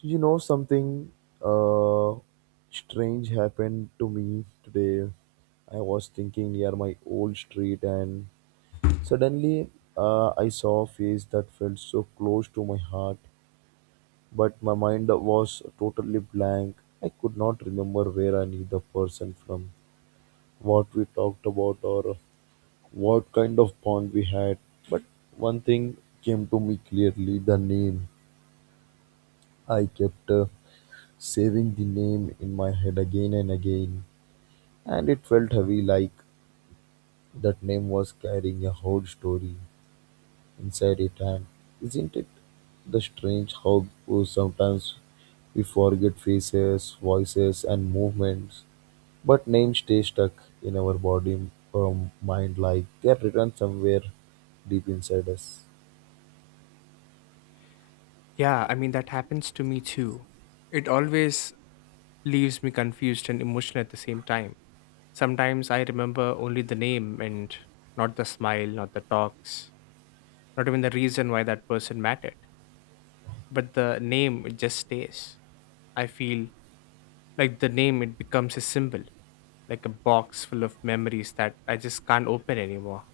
You know, something uh, strange happened to me today. I was thinking near my old street, and suddenly I saw a face that felt so close to my heart, but my mind was totally blank. I could not remember where I knew the person from, what we talked about, or what kind of bond we had. But one thing came to me clearly the name I kept. Saving the name in my head again and again, and it felt heavy like that name was carrying a whole story inside it. And isn't it the strange how sometimes we forget faces, voices, and movements, but names stay stuck in our body or mind like they are written somewhere deep inside us. Yeah, I mean, that happens to me too. It always leaves me confused and emotional at the same time. Sometimes I remember only the name and not the smile, not the talks, not even the reason why that person mattered. But the name, it just stays. I feel like the name, it becomes a symbol, like a box full of memories that I just can't open anymore.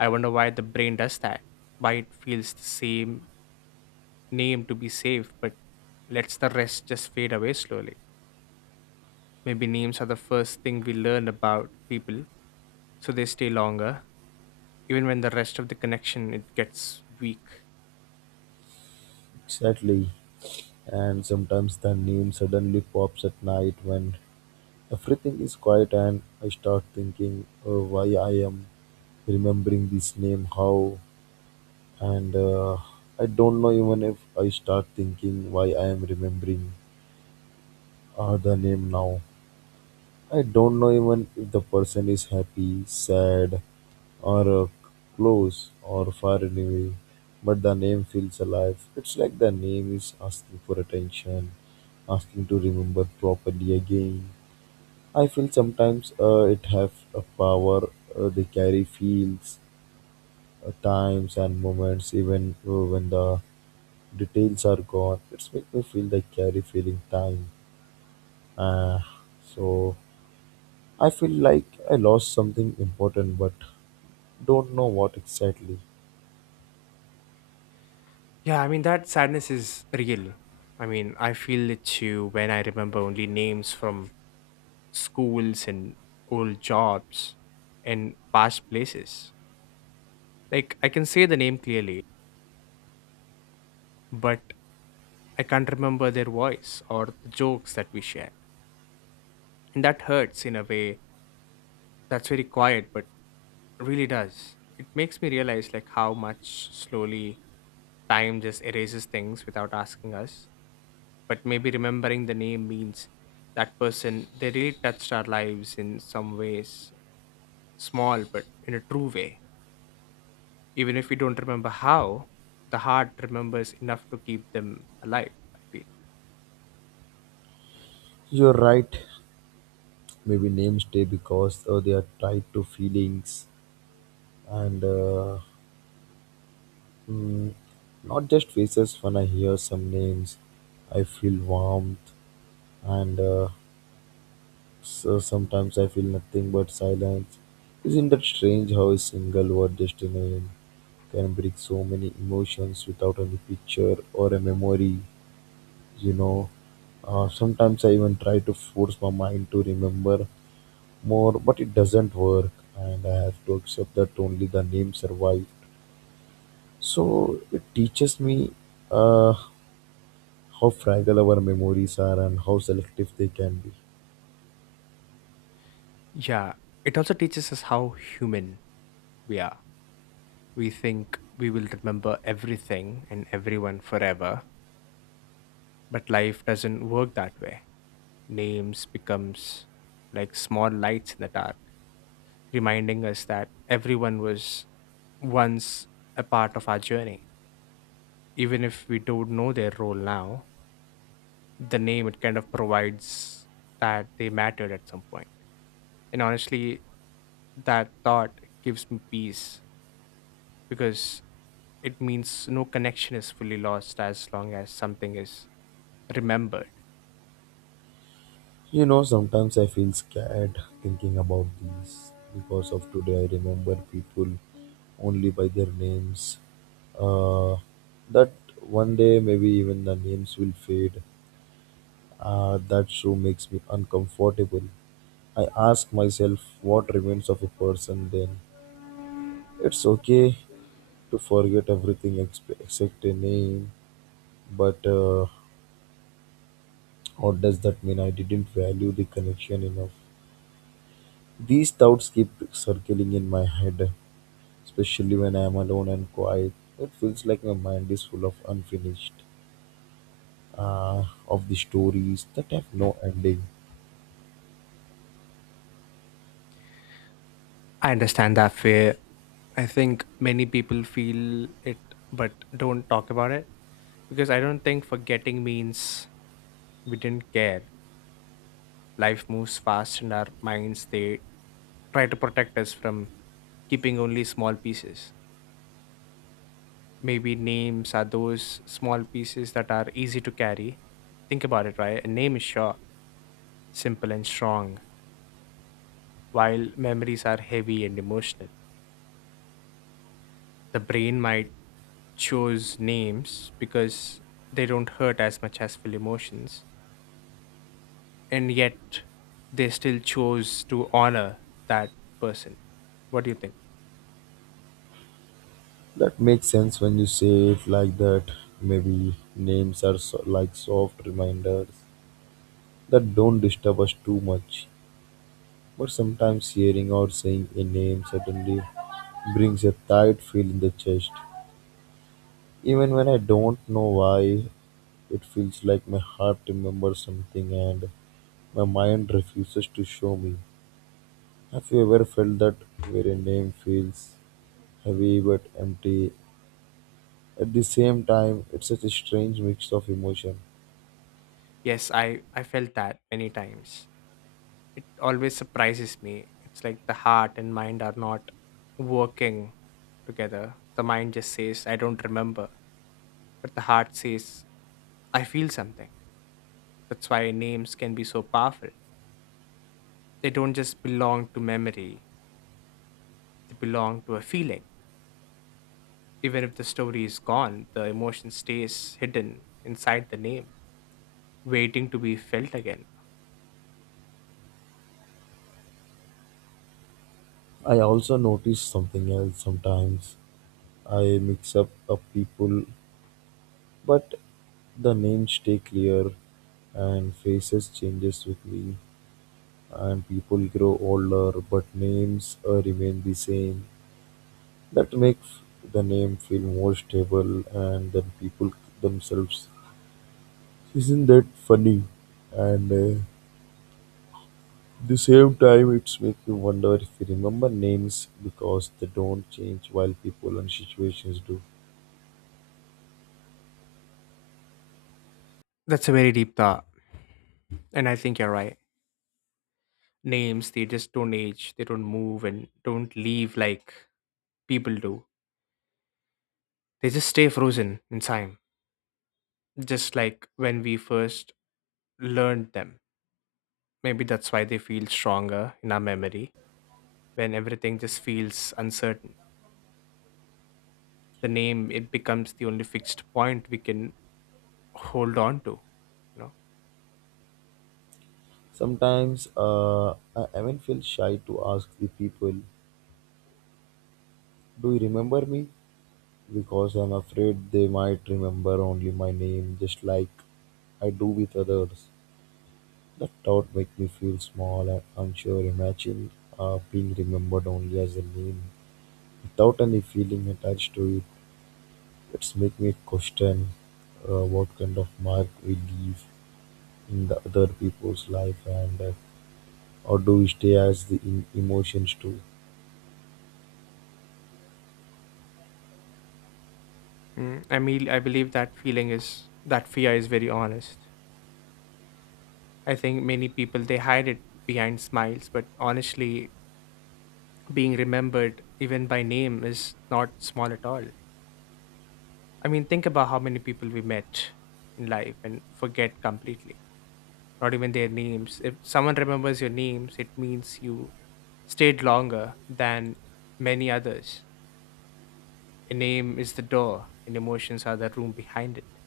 I wonder why the brain does that, why it feels the same name to be safe, but lets the rest just fade away slowly. Maybe names are the first thing we learn about people, so they stay longer, even when the rest of the connection it gets weak. Exactly. And sometimes the name suddenly pops at night when everything is quiet and I start thinking why I am remembering this name, how, and I don't know even if I start thinking why I am remembering the name now. I don't know even if the person is happy, sad, or close or far away, but the name feels alive. It's like the name is asking for attention, asking to remember properly again. I feel sometimes it have a power. They carry feels, times, and moments, even when the details are gone. It's make me feel they carry feeling time. Uh, so I feel like I lost something important, but don't know what exactly. Yeah, I mean that sadness is real. I mean, I feel it too when I remember only names from schools and old jobs and past places. Like I can say the name clearly, but I can't remember their voice or the jokes that we shared. And that hurts in a way that's very quiet but really does. It makes me realize like how much slowly time just erases things without asking us. But maybe remembering the name means that person they really touched our lives in some ways, small but in a true way. Even if we don't remember how, the heart remembers enough to keep them alive, I feel. You're right. Maybe names stay because they are tied to feelings and mm, not just faces. When I hear some names, I feel warmth and so sometimes I feel nothing but silence. Isn't that strange how a single word just a name can bring so many emotions without any picture or a memory, you know? Sometimes I even try to force my mind to remember more, but it doesn't work, and I have to accept that only the name survived. So it teaches me uh, how fragile our memories are and how selective they can be. Yeah. It also teaches us how human we are. We think we will remember everything and everyone forever, but life doesn't work that way names becomes like small lights in the dark, reminding us that everyone was once a part of our journey. Even if we don't know their role now, the name it kind of provides that they mattered at some point. And honestly, that thought gives me peace because it means no connection is fully lost as long as something is remembered. You know, sometimes I feel scared thinking about these because of today I remember people only by their names. Uh, that one day maybe even the names will fade. That show makes me uncomfortable. I ask myself what remains of a person then. It's okay to forget everything except a name, but or does that mean I didn't value the connection enough? These doubts keep circling in my head, especially when I am alone and quiet. It feels like my mind is full of unfinished, of the stories that have no ending. I understand that fear. I think many people feel it but don't talk about it because I don't think forgetting means we didn't care. Life moves fast, and our minds they try to protect us from keeping only small pieces. Maybe names are those small pieces that are easy to carry. Think about it, right? A name is sure, simple and strong, while memories are heavy and emotional. The brain might choose names because they don't hurt as much as full emotions and yet they still chose to honor that person. What do you think? That makes sense when you say it like that. Maybe names are so, like soft reminders that don't disturb us too much. But sometimes hearing or saying a name suddenly brings a tight feel in the chest. Even when I don't know why, it feels like my heart remembers something and my mind refuses to show me. Have you ever felt that where a name feels heavy but empty? At the same time, it's such a strange mix of emotion. Yes, I felt that many times. It always surprises me. It's like the heart and mind are not working together. The mind just says, I don't remember. But the heart says, I feel something. That's why names can be so powerful. They don't just belong to memory, they belong to a feeling. Even if the story is gone, the emotion stays hidden inside the name waiting to be felt again. I also notice something else sometimes. I mix up of people, but the names stay clear and faces changes with me. And people grow older, but names remain the same. That makes the name feel more stable, and then people themselves. Isn't that funny? And The same time, it's make you wonder if you remember names because they don't change while people and situations do. That's a very deep thought. And I think you're right. Names, they just don't age, they don't move and don't leave like people do. They just stay frozen in time, just like when we first learned them. Maybe that's why they feel stronger in our memory when everything just feels uncertain. The name, it becomes the only fixed point we can hold on to, you know? Sometimes I even feel shy to ask the people, "Do you remember me?" Because I'm afraid they might remember only my name just like I do with others. That thought makes me feel small and unsure. Imagine being remembered only as a name without any feeling attached to it. It's make me question what kind of mark we leave in the other people's life and or do we stay as the emotions too? Mm, I mean, I believe that feeling is, that fear is very honest. I think many people they hide it behind smiles, but honestly, being remembered even by name is not small at all. I mean, think about how many people we met in life and forget completely, not even their names. If someone remembers your names, it means you stayed longer than many others. A name is the door, and emotions are the room behind it,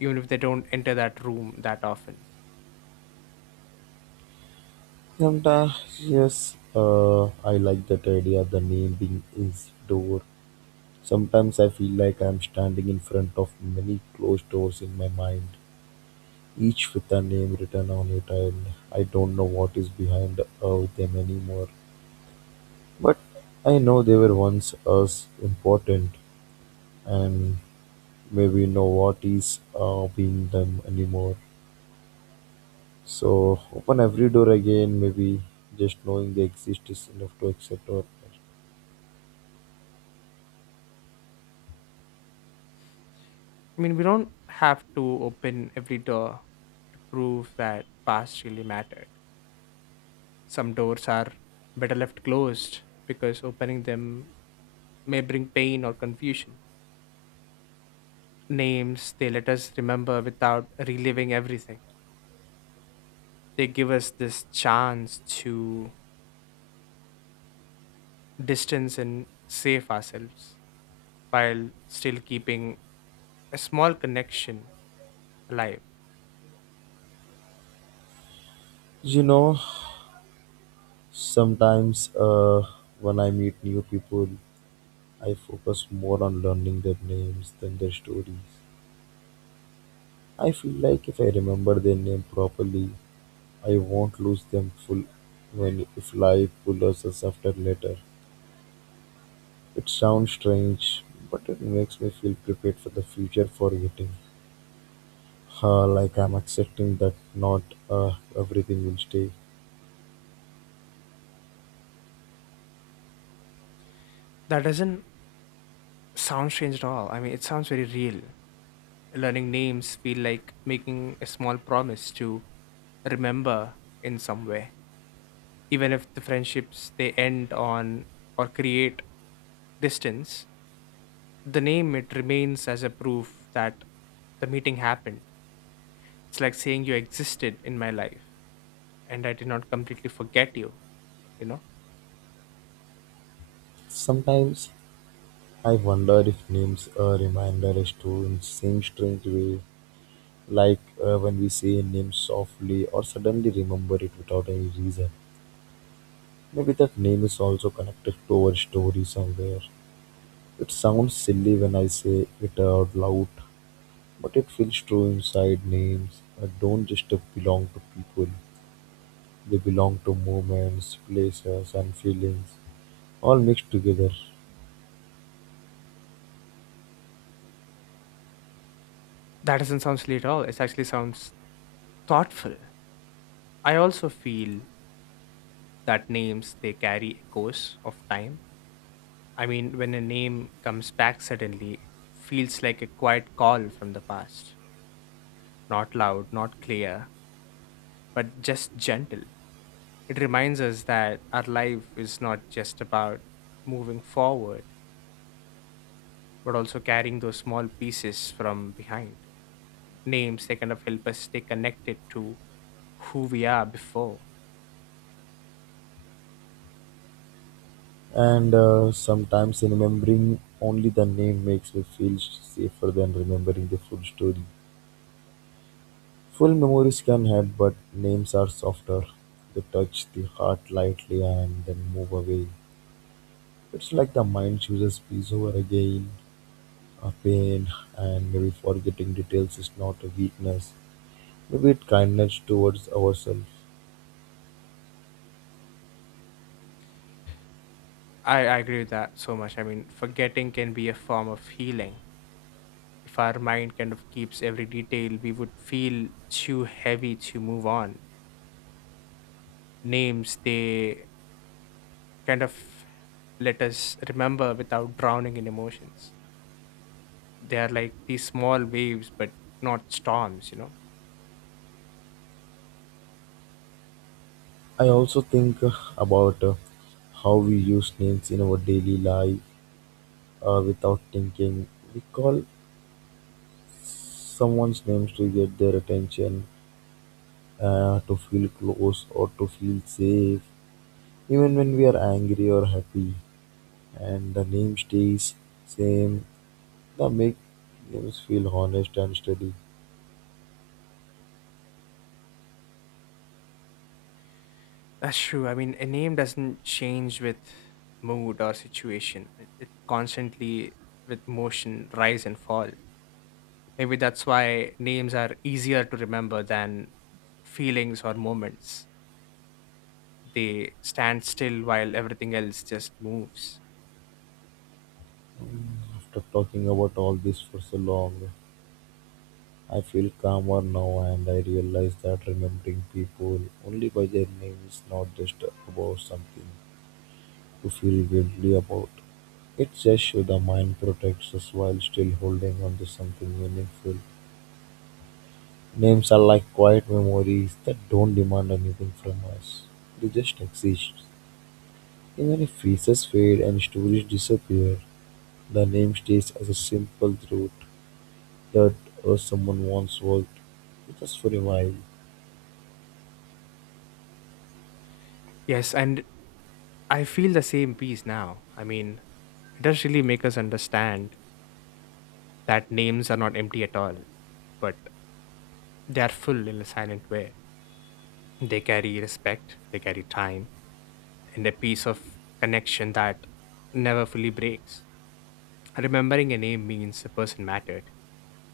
even if they don't enter that room that often. Sometimes, yes, I like that idea, the name being is door. Sometimes I feel like I'm standing in front of many closed doors in my mind, each with a name written on it, and I don't know what is behind of them anymore. But I know they were once as important, and maybe know what is being them anymore. So open every door again, maybe just knowing they exist is enough to accept or I mean, we don't have to open every door to prove that past really mattered. Some doors are better left closed because opening them may bring pain or confusion. Names, they let us remember without reliving everything. They give us this chance to distance and save ourselves while still keeping a small connection alive. you know sometimes when I meet new people I focus more on learning their names than their stories. I feel like if I remember their name properly, I won't lose them full when if life pulls us after later. It sounds strange, but it makes me feel prepared for the future forgetting. Like I'm accepting that not everything will stay. That doesn't sound strange at all. I mean, it sounds very real. Learning names feel like making a small promise to remember in some way. Even if the friendships they end on or create distance, the name it remains as a proof that the meeting happened. It's like saying you existed in my life and I did not completely forget you, you know? Sometimes I wonder if names are reminder us to in same strange way like when we say a name softly or suddenly remember it without any reason. Maybe that name is also connected to our story somewhere. It sounds silly when I say it out loud, but it feels true inside names that don't just belong to people, they belong to moments, places, and feelings, all mixed together. That doesn't sound silly at all. It actually sounds thoughtful. I also feel that names they carry echoes of time. I mean, when a name comes back suddenly, it feels like a quiet call from the past. Not loud, not clear, but just gentle. It reminds us that our life is not just about moving forward, but also carrying those small pieces from behind. Names, they kind of help us stay connected to who we are before. And sometimes remembering only the name makes me feel safer than remembering the full story. Full memories can hurt, but names are softer. They touch the heart lightly and then move away. It's like the mind chooses peace over again, a pain, and maybe forgetting details is not a weakness. Maybe it's kindness towards ourselves. I agree with that so much. I mean, forgetting can be a form of healing. If our mind kind of keeps every detail, we would feel too heavy to move on names they kind of let us remember without drowning in emotions. They are like these small waves, but not storms, you know? I also think about how we use names in our daily life without thinking. We call someone's names to get their attention, to feel close, or to feel safe. Even when we are angry or happy and the name stays same, the make names feel honest and steady. That's true. I mean, a name doesn't change with mood or situation, it constantly with emotion rise and fall. Maybe that's why names are easier to remember than feelings or moments. They stand still while everything else just moves. After talking about all this for so long, I feel calmer now and I realize that remembering people only by their name is not just about something to feel guilty about. It says show the mind protects us while still holding on to something meaningful. Names are like quiet memories that don't demand anything from us. They just exist. Even if faces fade and stories disappear, the name stays as a simple truth that someone once worked with us for a while. Yes, and I feel the same peace now. I mean, it does really make us understand that names are not empty at all, but they are full in a silent way. They carry respect, they carry time, and a piece of connection that never fully breaks. Remembering a name means the person mattered,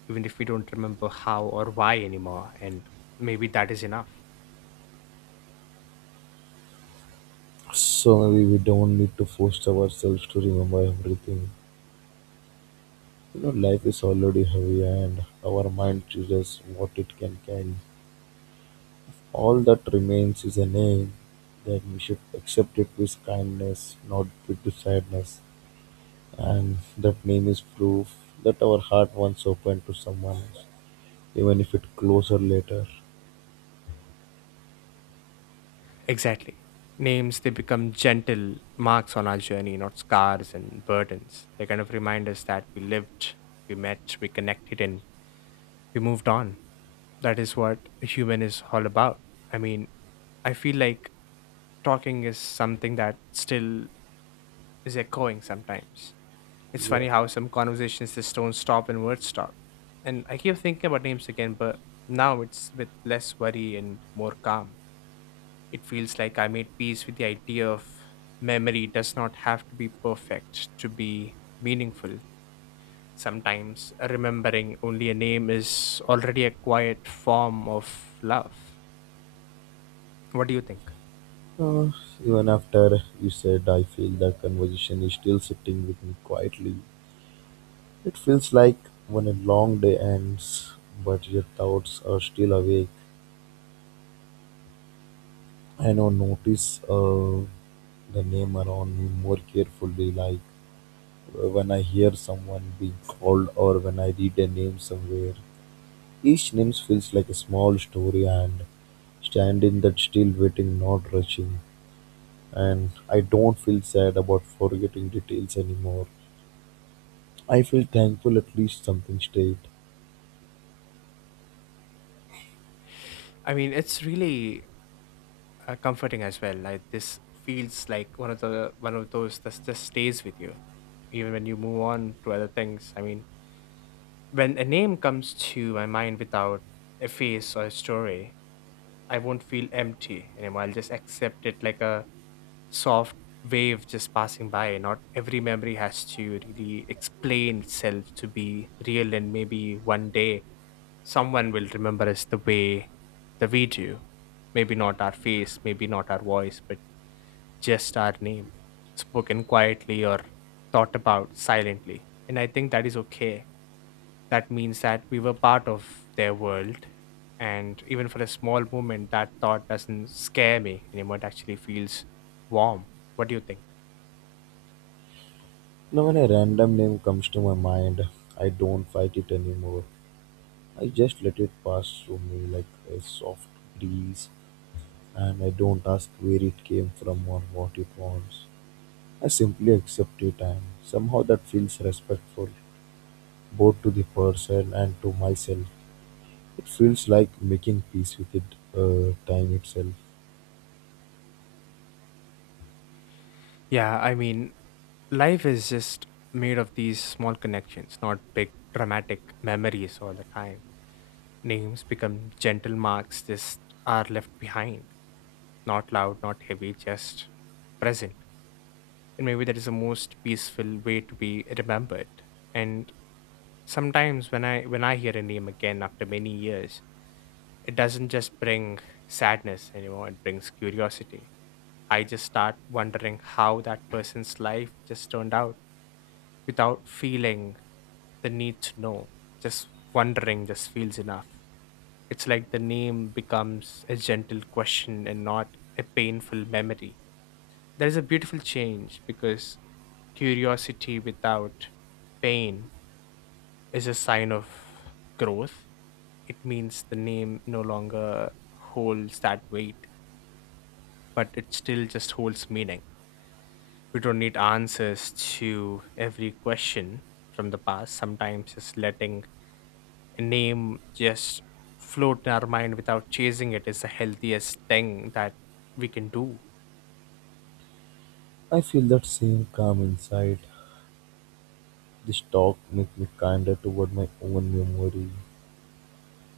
even if we don't remember how or why anymore, and maybe that is enough. So maybe we don't need to force ourselves to remember everything. You know, life is already heavy and our mind chooses what it can carry. All that remains is a name that we should accept it with kindness, not with the sadness. And that name is proof that our heart once opened to someone else. Even if it closer later. Exactly. Names, they become gentle marks on our journey, not scars and burdens. They kind of remind us that we lived, we met, we connected, and we moved on. That is what a human is all about. I mean, I feel like talking is something that still is echoing sometimes. It's Yeah. funny how some conversations just don't stop and words stop. And I keep thinking about names again, but now it's with less worry and more calm. It feels like I made peace with the idea of memory does not have to be perfect to be meaningful. Sometimes remembering only a name is already a quiet form of love. What do you think? Uh, Even after you said, I feel that conversation is still sitting with me quietly. It feels like when a long day ends, but your thoughts are still awake. I now notice the name around me more carefully, like when I hear someone being called or when I read a name somewhere. Each name feels like a small story and stand in that still waiting, not rushing. And I don't feel sad about forgetting details anymore. I feel thankful at least something stayed. I mean, it's really comforting as well. Like this feels like one of those that just stays with you, even when you move on to other things. I mean, when a name comes to my mind without a face or a story, I won't feel empty anymore. I'll just accept it like a soft wave just passing by. Not every memory has to really explain itself to be real, and maybe one day someone will remember us the way that we do. Maybe not our face, maybe not our voice, but just our name, spoken quietly or thought about silently. And I think that is okay. That means that we were part of their world. And even for a small moment, that thought doesn't scare me anymore. It actually feels warm. What do you think? Now, when a random name comes to my mind, I don't fight it anymore. I just let it pass through me like a soft breeze, and I don't ask where it came from or what it wants. I simply accept it, and somehow that feels respectful, both to the person and to myself. It feels like making peace with it, time itself. Yeah, I mean, life is just made of these small connections, not big dramatic memories all the time. Names become gentle marks, just are left behind. Not loud, not heavy, just present. And maybe that is the most peaceful way to be remembered. And sometimes when I hear a name again after many years, it doesn't just bring sadness anymore, it brings curiosity. I just start wondering how that person's life just turned out without feeling the need to know. Just wondering just feels enough. It's like the name becomes a gentle question and not a painful memory. There is a beautiful change because curiosity without pain is a sign of growth. It means the name no longer holds that weight, but it still just holds meaning. We don't need answers to every question from the past. Sometimes just letting name just float in our mind without chasing it is the healthiest thing that we can do. I feel that same calm inside. This talk makes me kinder toward my own memory.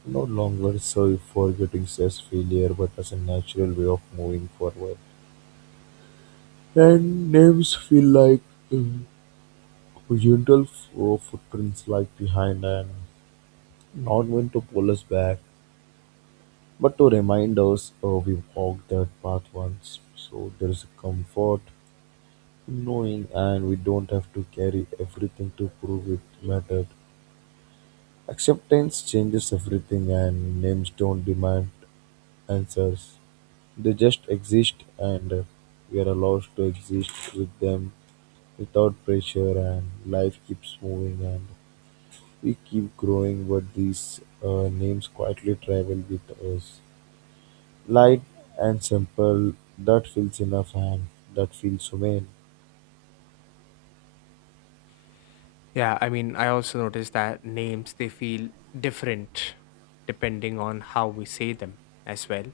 No longer sorry for getting says failure, but as a natural way of moving forward. And names feel like um, gentle footprints like behind and not meant to pull us back, but to remind us we walked that path once. So there is a comfort in knowing, and we don't have to carry everything to prove it mattered. Acceptance changes everything, and names don't demand answers. They just exist, and we are allowed to exist with them without pressure. And life keeps moving, and we keep growing. But these names quietly travel with us, light and simple. That feels enough, and that feels humane. Yeah, I mean, I also noticed that names they feel different depending on how we say them as well.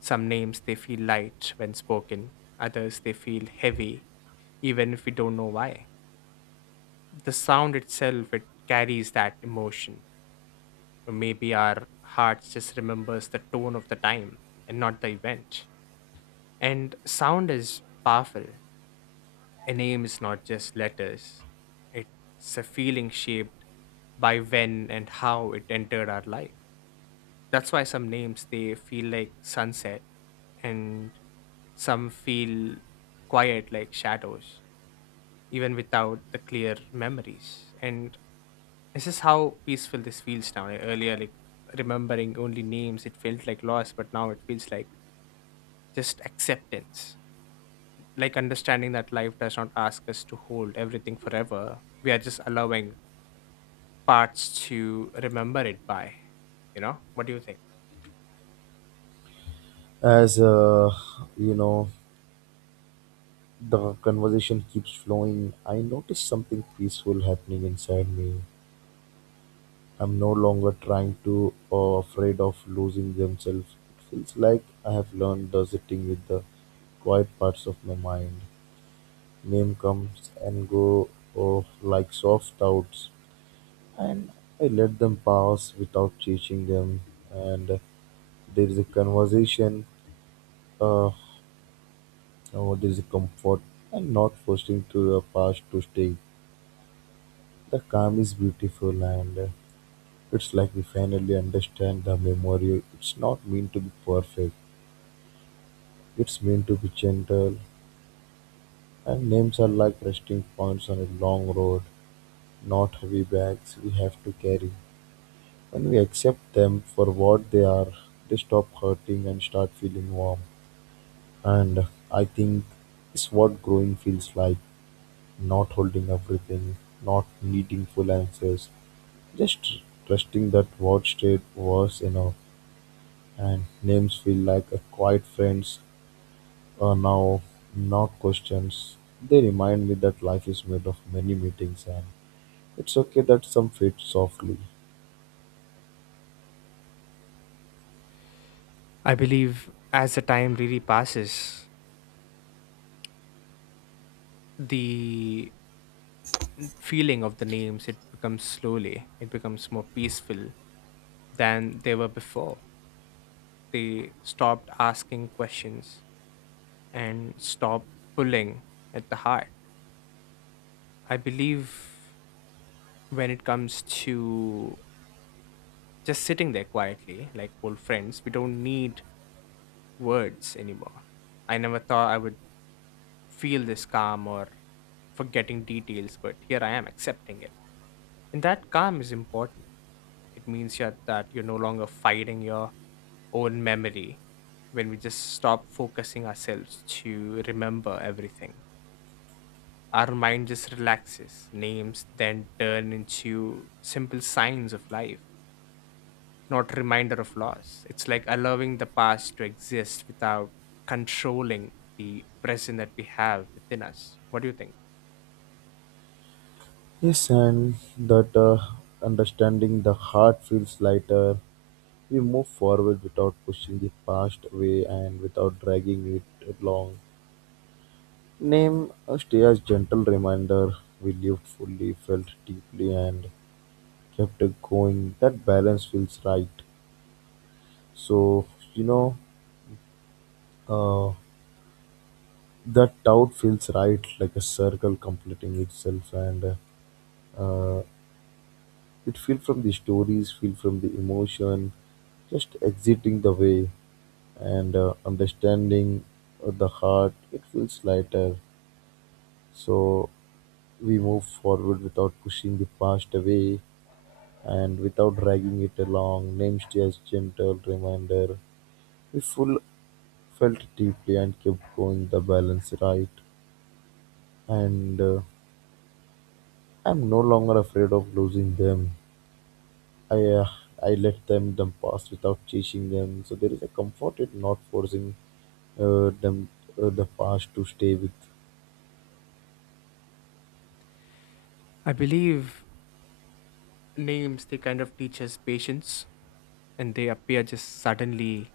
Some names they feel light when spoken, others they feel heavy even if we don't know why. The sound itself it carries that emotion. Or maybe our hearts just remembers the tone of the time and not the event. And sound is powerful. A name is not just letters, it's a feeling shaped by when and how it entered our life. That's why some names they feel like sunset and some feel quiet like shadows, even without the clear memories. And this is how peaceful this feels now. Like, earlier, like remembering only names, it felt like loss, but now it feels like just acceptance. Like understanding that life does not ask us to hold everything forever. We are just allowing parts to remember it by, you know? What do you think? As you know, the conversation keeps flowing. I notice something peaceful happening inside me. I'm no longer trying to or afraid of losing themselves. It feels like I have learned the sitting with the quiet parts of my mind. Name comes and go oh, like soft doubts, and I let them pass without chasing them. And there is a conversation, uh, oh, there is a comfort, and not forcing to the past to stay. The calm is beautiful, and it's like we finally understand the memory. It's not meant to be perfect. It's meant to be gentle, and names are like resting points on a long road, not heavy bags we have to carry. When we accept them for what they are, they stop hurting and start feeling warm. And I think it's what growing feels like not holding everything, not needing full answers, just trusting that what stayed was enough. And names feel like a quiet friends. Now, not questions. They remind me that life is made of many meetings, and it's okay that some fade softly. I believe as the time really passes, the feeling of the names it becomes slowly, it becomes more peaceful than they were before. They stopped asking questions and stopped pulling at the heart. I believe when it comes to just sitting there quietly like old friends. We don't need words anymore. I never thought I would feel this calm or forgetting details, but here I am accepting it. And that calm is important. It means yeah, that you're no longer fighting your own memory when we just stop focusing ourselves to remember everything. Our mind just relaxes. Names then turn into simple signs of life, not reminder of loss. It's like allowing the past to exist without controlling the present that we have within us. What do you think? Yes, and that understanding the heart feels lighter. We move forward without pushing the past away and without dragging it along. Name a stay as gentle reminder. We lived fully, felt deeply, and kept it going. That balance feels right. So, you know, uh, that doubt feels right like a circle completing itself and uh, it feel from the stories feel from the emotion just exiting the way and understanding of the heart it feels lighter so we move forward without pushing the past away and without dragging it along names as gentle reminder we full felt deeply and kept going the balance right and I'm no longer afraid of losing them. I uh, I let them pass without chasing them. So there is a comfort in not forcing uh, them the past to stay with. I believe names they kind of teach us patience and they appear just suddenly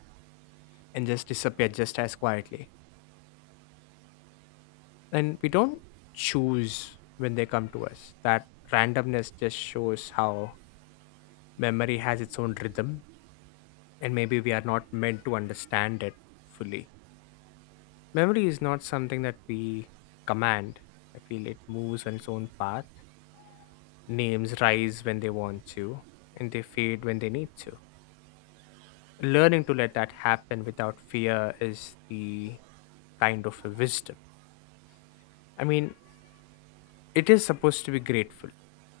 and just disappear just as quietly. And we don't choose when they come to us. That randomness just shows how memory has its own rhythm and maybe we are not meant to understand it fully. Memory is not something that we command. I feel it moves on its own path. Names rise when they want to, and they fade when they need to. Learning to let that happen without fear is the kind of a wisdom. I mean, it is supposed to be grateful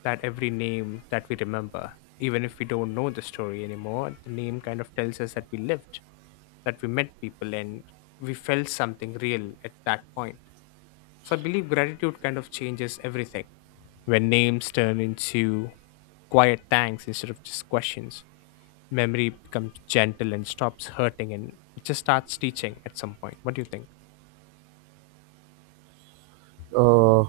that every name that we remember, even if we don't know the story anymore, the name kind of tells us that we lived, that we met people, and we felt something real at that point. So I believe gratitude kind of changes everything when names turn into quiet thanks instead of just questions. Memory becomes gentle and stops hurting and it just starts teaching at some point. What do you think? Uh,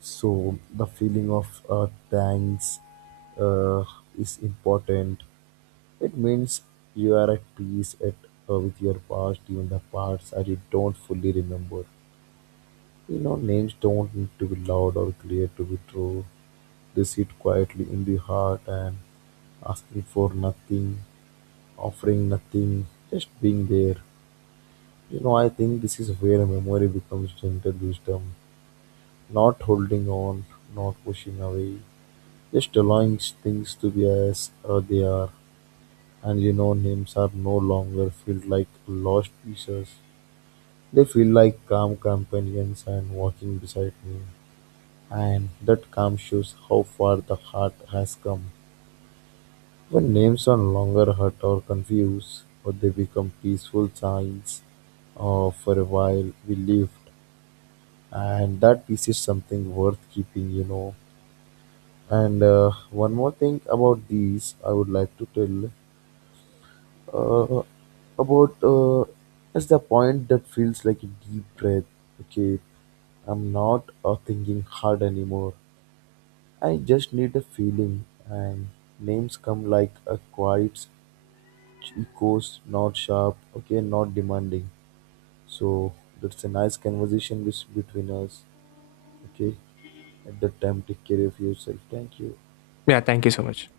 so the feeling of thanks uh, is important. It means you are at peace at with your past, even the parts that you don't fully remember. You know, names don't need to be loud or clear to be true. They sit quietly in the heart and asking for nothing, offering nothing, just being there. You know, I think this is where memory becomes gentle wisdom, not holding on, not pushing away, just allowing things to be as they are. And you know, names are no longer feel like lost pieces. They feel like calm companions and walking beside me. And that calm shows how far the heart has come. When names no longer hurt or confuse, but they become peaceful signs of for a while we lived. And that piece is something worth keeping, you know. And one more thing about these, I would like to tell uh, about is the point that feels like a deep breath. Okay, I'm not thinking hard anymore. I just need a feeling, and names come like a quiet echoes, not sharp, okay, not demanding. So that's a nice conversation with, between us, okay, at the time. Take care of yourself. Thank you. Yeah, thank you so much.